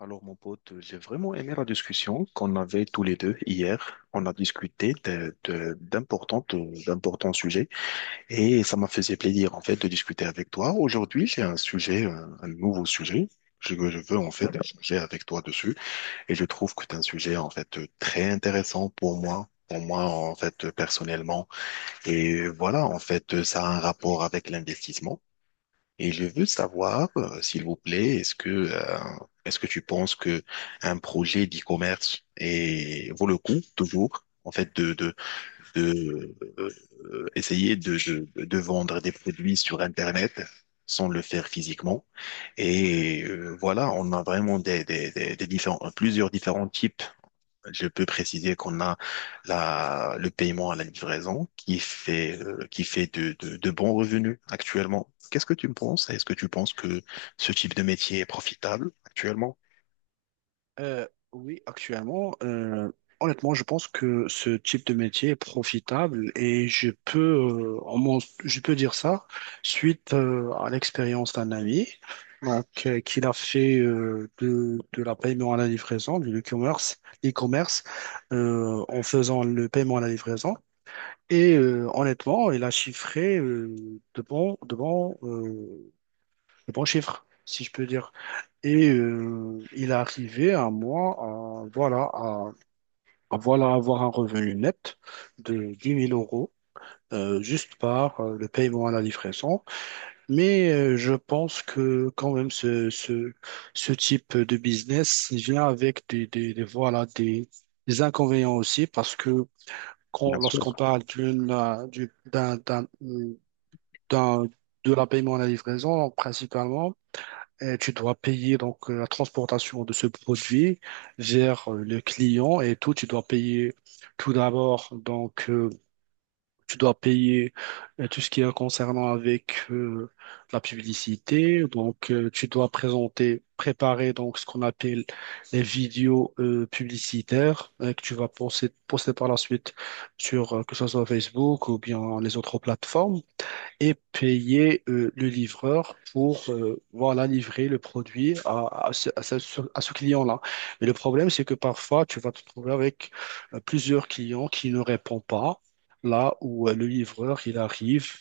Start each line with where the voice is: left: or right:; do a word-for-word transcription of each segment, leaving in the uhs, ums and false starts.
left: Alors, mon pote, j'ai vraiment aimé la discussion qu'on avait tous les deux hier. On a discuté de, de- d'importantes, d'importants sujets et ça m'a fait plaisir, en fait, de discuter avec toi. Aujourd'hui, j'ai un sujet, un, un nouveau sujet je- que je je veux, en fait, échanger avec toi dessus et je trouve que c'est un sujet, en fait, très intéressant pour moi. Pour moi, en fait, personnellement. Et voilà, en fait, ça a un rapport avec l'investissement. Et je veux savoir, euh, s'il vous plaît, est-ce que, euh, est-ce que tu penses que un projet d'e-commerce est- vaut le coup toujours, en fait, de, de, de, euh, essayer de, de, de vendre des produits sur Internet sans le faire physiquement. Et euh, voilà, on a vraiment des, des, des, des différents, plusieurs différents types, je peux préciser qu'on a la, le paiement à la livraison qui fait, euh, qui fait de, de, de bons revenus actuellement. Qu'est-ce que tu me penses? Est-ce que tu penses que ce type de métier est profitable actuellement?
right: Euh, oui, actuellement, euh, honnêtement, je pense que ce type de métier est profitable et je peux, euh, en mon- je peux dire ça suite euh, à l'expérience d'un ami donc, euh, qu'il a fait euh, de, de la paiement à la livraison, du e-commerce, e-commerce euh, en faisant le paiement à la livraison. Et euh, honnêtement, il a chiffré euh, de bons de bons de bons chiffres, si je peux dire. Et euh, il est arrivé à moi, à, voilà, à, à voilà, avoir un revenu net de dix mille euros. Euh, juste par euh, le paiement à la livraison. Mais euh, je pense que quand même ce, ce, ce type de business il vient avec des, des, des- voilà, des, des inconvénients aussi parce que quand-
left: Bien
right: lorsqu'on
left: sûr,
right: parle d'une, euh, du- d'un, d'un, d'un- de la paiement à la livraison, principalement, et tu dois payer donc euh, la transportation de ce produit vers euh, le client et tout. Tu dois payer tout d'abord donc euh, tu dois payer euh, tout ce qui est concernant avec euh, la publicité. Donc euh, tu dois présenter, préparer donc ce qu'on appelle les vidéos euh, publicitaires euh, que tu vas poster, poster par la suite sur euh, que ce soit Facebook ou bien les autres plateformes et payer euh, le livreur pour euh, voilà, livrer le produit à, à ce, à ce- à ce client-là. Mais le problème, c'est que parfois, tu vas te trouver avec euh, plusieurs clients qui ne répondent pas là où euh, le livreur, il arrive.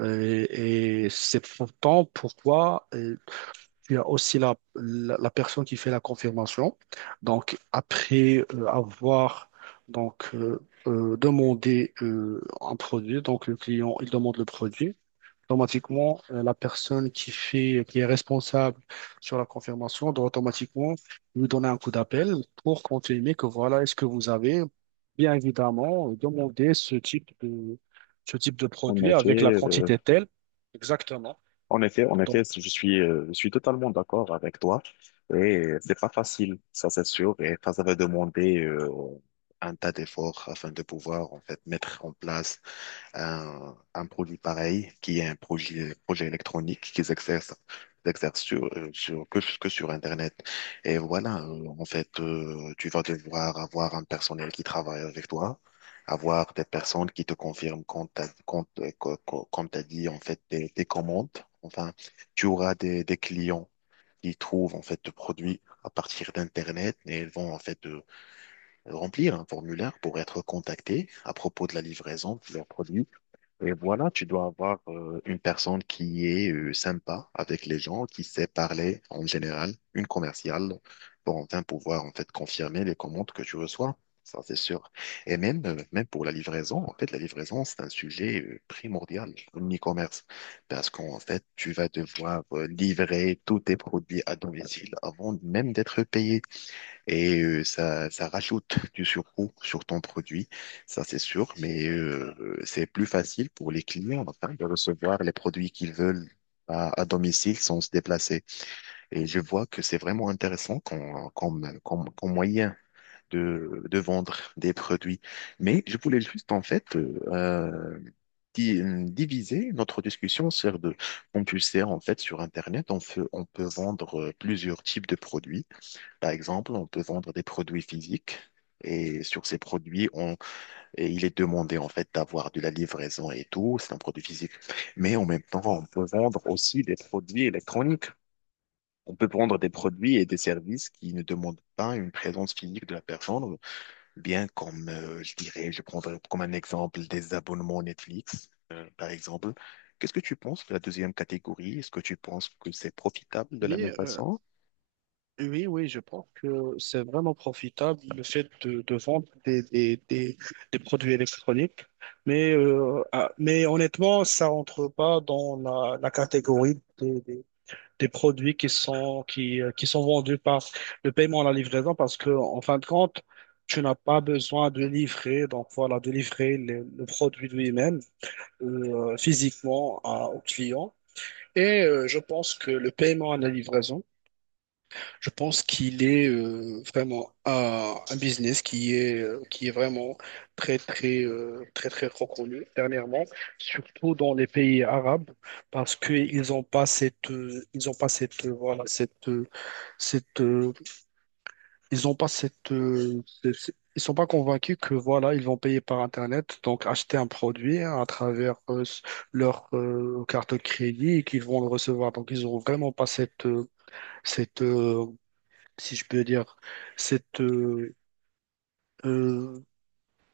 right: Euh, et c'est pourtant pourquoi euh, tu as aussi la, la, la personne qui fait la confirmation. Donc, après euh, avoir donc, euh, euh, demandé euh, un produit, donc le client, il demande le produit automatiquement, euh, la personne qui fait, qui est responsable sur la confirmation doit automatiquement lui donner un coup d'appel pour confirmer que voilà, est-ce que vous avez bien évidemment demandé ce type de, ce type de
left: en
right: produit
left: effet,
right: avec la
left: euh,
right: quantité telle. Exactement.
left: en effet, en effet,
right: Donc,
left: je suis, euh, je suis totalement d'accord avec toi. Et c'est pas facile, ça c'est sûr. Et ça, ça va demander, euh, un tas d'efforts afin de pouvoir en fait mettre en place un, un produit pareil qui est un projet, projet électronique qu'ils exercent, qu'ils exercent sur, euh, sur, que, que sur Internet. Et voilà, euh, en fait, euh, tu vas devoir avoir un personnel qui travaille avec toi, avoir des personnes qui te confirment quand t'as, quand, euh, co- co- comme t'as dit, en fait, tes, tes commandes. Enfin, tu auras des, des clients qui trouvent, en fait, de produits à partir d'Internet et ils vont, en fait, euh, remplir un formulaire pour être contactés à propos de la livraison de leurs produits. Et voilà, tu dois avoir euh, une personne qui est euh, sympa avec les gens, qui sait parler en général, une commerciale, pour enfin pouvoir en fait confirmer les commandes que tu reçois. Ça, c'est sûr. Et même, euh, même pour la livraison, en fait, la livraison, c'est un sujet euh, primordial en e-commerce. Parce qu'en fait, tu vas devoir euh, livrer tous tes produits à domicile avant même d'être payé. Et euh, ça, ça rajoute du surcoût sur ton produit, ça c'est sûr, mais euh, c'est plus facile pour les clients enfin, de recevoir les produits qu'ils veulent à, à domicile sans se déplacer. Et je vois que c'est vraiment intéressant comme, comme, comme, comme moyen de, de vendre des produits. Mais je voulais juste en fait euh, euh, di- diviser notre discussion sur deux. Comme tu le sais, en fait, sur Internet, on peut, on peut vendre euh, plusieurs types de produits. Par exemple, on peut vendre des produits physiques et sur ces produits, on, et il est demandé en fait d'avoir de la livraison et tout. C'est un produit physique. Mais en même temps, on peut vendre aussi des produits électroniques. On peut vendre des produits et des services qui ne demandent pas une présence physique de la personne, bien comme, euh, je dirais, je prendrais comme un exemple des abonnements Netflix, euh, par exemple. Qu'est-ce que tu penses de la deuxième catégorie? Est-ce que tu penses que c'est profitable de la
right: oui,
left: même
right: euh,
left: façon?
right: oui, oui, je pense que c'est vraiment profitable le fait de, de vendre des, des, des, des produits électroniques. Mais, euh, ah, mais honnêtement, ça rentre pas dans la, la catégorie des, des- des produits qui sont, qui, euh, qui sont vendus par le paiement à la livraison parce que, en fin de compte, tu n'as pas besoin de livrer, donc voilà, de livrer le, le produit lui-même euh, physiquement à- au client. Et euh, je pense que le paiement à la livraison, je pense qu'il est euh, vraiment un, un business qui est, euh, qui est vraiment très, très, euh, très, très reconnu dernièrement, surtout dans les pays arabes parce qu'ils n'ont pas cette, euh, ils ont pas cette, euh, voilà, cette euh, cette, euh, ils ont pas cette, euh, ce- ce- ils sont pas convaincus que voilà, ils vont payer par Internet, donc acheter un produit hein, à travers euh, s- leur euh, carte de crédit et qu'ils vont le recevoir. Donc ils ont vraiment pas cette, euh, cette, euh, si je peux dire, cette, euh, euh,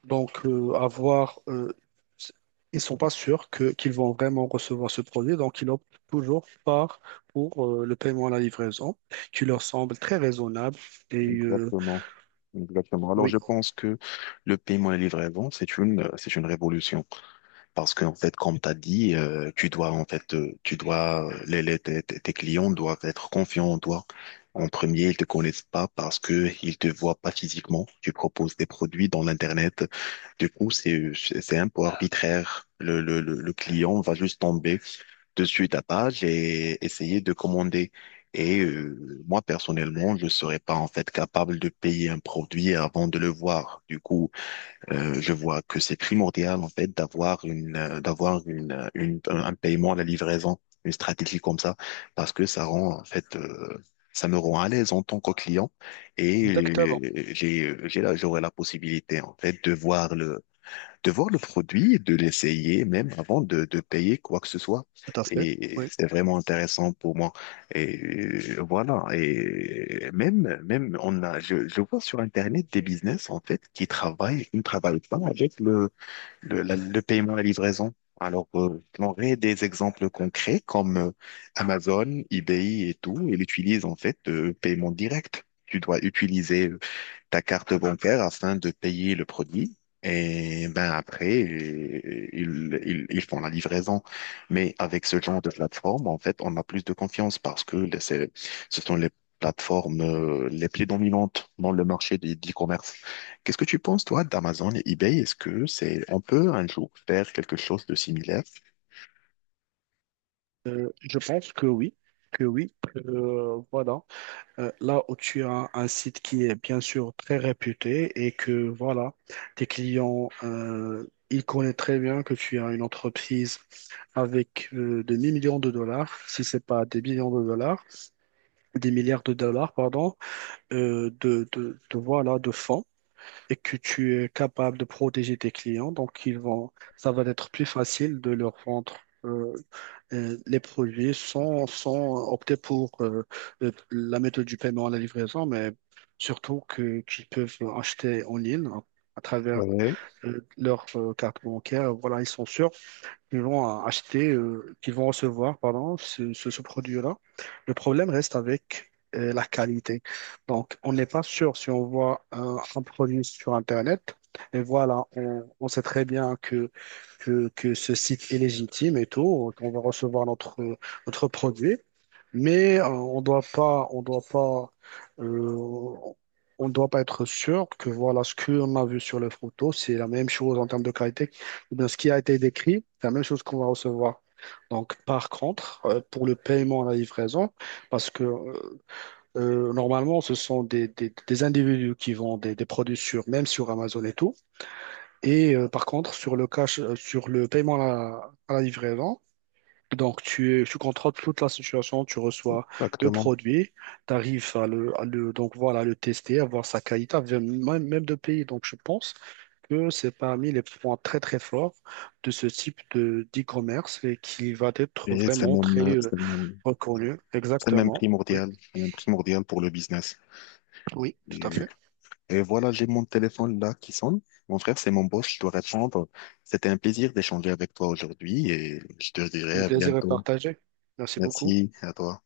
right: donc euh, avoir, euh, s- ils sont pas sûrs que qu'ils vont vraiment recevoir ce produit, donc ils optent toujours par pour euh, le paiement à la livraison, qui leur semble très raisonnable et euh,
left: Exactement. Exactement. Alors,
right: oui,
left: je pense que le paiement à la livraison, c'est une, euh, c'est une révolution. Parce que en fait, comme tu as dit, euh, tu dois, en fait, euh, tu dois, euh, les, les- tes, tes- tes clients doivent être confiants en toi. En premier, ils te connaissent pas parce que ils te voient pas physiquement. Tu proposes des produits dans l'Internet. Du coup, c'est, c'est un peu arbitraire. Le, le, le le client va juste tomber dessus ta page et essayer de commander. Et euh, moi, personnellement, je ne serais pas en fait capable de payer un produit avant de le voir. Du coup, euh, je vois que c'est primordial en fait d'avoir une, euh, d'avoir une, euh, une, un un paiement à la livraison, une stratégie comme ça, parce que ça rend en fait, euh, ça me rend à l'aise en tant que client et
right: exactement.
left: euh, j'ai, j'ai, la- j'aurai la possibilité en fait de voir le de voir le produit, et de l'essayer même avant de, de payer quoi que ce soit.
right: Tout à fait.
left: Et
right: Oui.
left: c'est vraiment intéressant pour moi. Et euh, voilà. Et même, même, on a, je, je vois sur Internet des business, en fait, qui travaillent, qui ne travaillent pas avec le, le, la- le paiement à la livraison. Alors, euh, j'aurais des exemples concrets comme euh, Amazon, eBay et tout, ils utilisent en fait de paiement direct. Tu dois utiliser euh, ta carte bancaire afin de payer le produit. Et ben après, euh, ils, ils, ils font la livraison. Mais avec ce genre de plateforme, en fait, on a plus de confiance parce que les- c'est- ce sont les plateformes euh, les plus dominantes dans le marché de l'e-commerce. Qu'est-ce que tu penses, toi, d'Amazon et eBay? Est-ce que c'est, on peut un jour faire quelque chose de similaire?
right: Je pense que oui. Que oui. Euh, voilà. Euh, là où tu as un site qui est bien sûr très réputé et que voilà, tes clients, euh, ils connaissent très bien que tu as une entreprise avec euh, des millions de dollars, si c'est pas des millions de dollars, des milliards de dollars, pardon, euh, de, de, de, voilà, de fonds et que tu es capable de protéger tes clients. Donc, ils vont, ça va être plus facile de leur vendre. euh, euh, les produits sont, sont optés pour euh, le- la méthode du paiement à la livraison, mais surtout que qu'ils peuvent acheter en ligne à, à travers
left: Ouais,
right: euh, leur euh, carte bancaire. Voilà, ils sont sûrs qui vont acheter, euh, qui vont recevoir, pardon, ce, ce, ce produit-là. Le problème reste avec euh, la qualité. Donc, on n'est pas sûr si on voit un, un produit sur Internet. Et voilà, on, on sait très bien que, que, que ce site est légitime et tout, qu'on va recevoir notre, notre produit. Mais euh, on doit pas, on doit pas, euh, on doit pas être sûr que voilà ce qu'on a vu sur les photos, c'est la même chose en termes de qualité ou bien ce qui a été décrit, c'est la même chose qu'on va recevoir. Donc, par contre, euh, pour le paiement à la livraison, parce que euh, euh, normalement, ce sont des, des- des individus qui vendent des, des produits sur, même sur Amazon et tout. Et euh, par contre, sur le cash, euh, sur le paiement à la, à la livraison, donc tu, tu contrôles toute la situation, tu reçois le
left: exactement.
right: produit, tu arrives à le, à le- donc voilà, le tester, à voir sa qualité, à même, même de payer. Donc, je pense que c'est parmi les points très très forts de ce type de d'e-commerce et qui va être
left: Et c'est
right: vraiment très
left: même,
right: euh,
left: c'est même,
right: reconnu.
left: c'est même
right: Exactement. Oui,
left: primordial, c'est même primordial pour le business.
right: oui, tout
left: Et
right: à fait.
left: Et voilà, j'ai mon téléphone là qui sonne. Mon frère, c'est mon boss, je dois répondre. C'était un plaisir d'échanger avec toi aujourd'hui et je te dirai
right: Le
left: à
right: plaisir est
left: bientôt.
right: partagé. Merci beaucoup.
left: Merci à toi.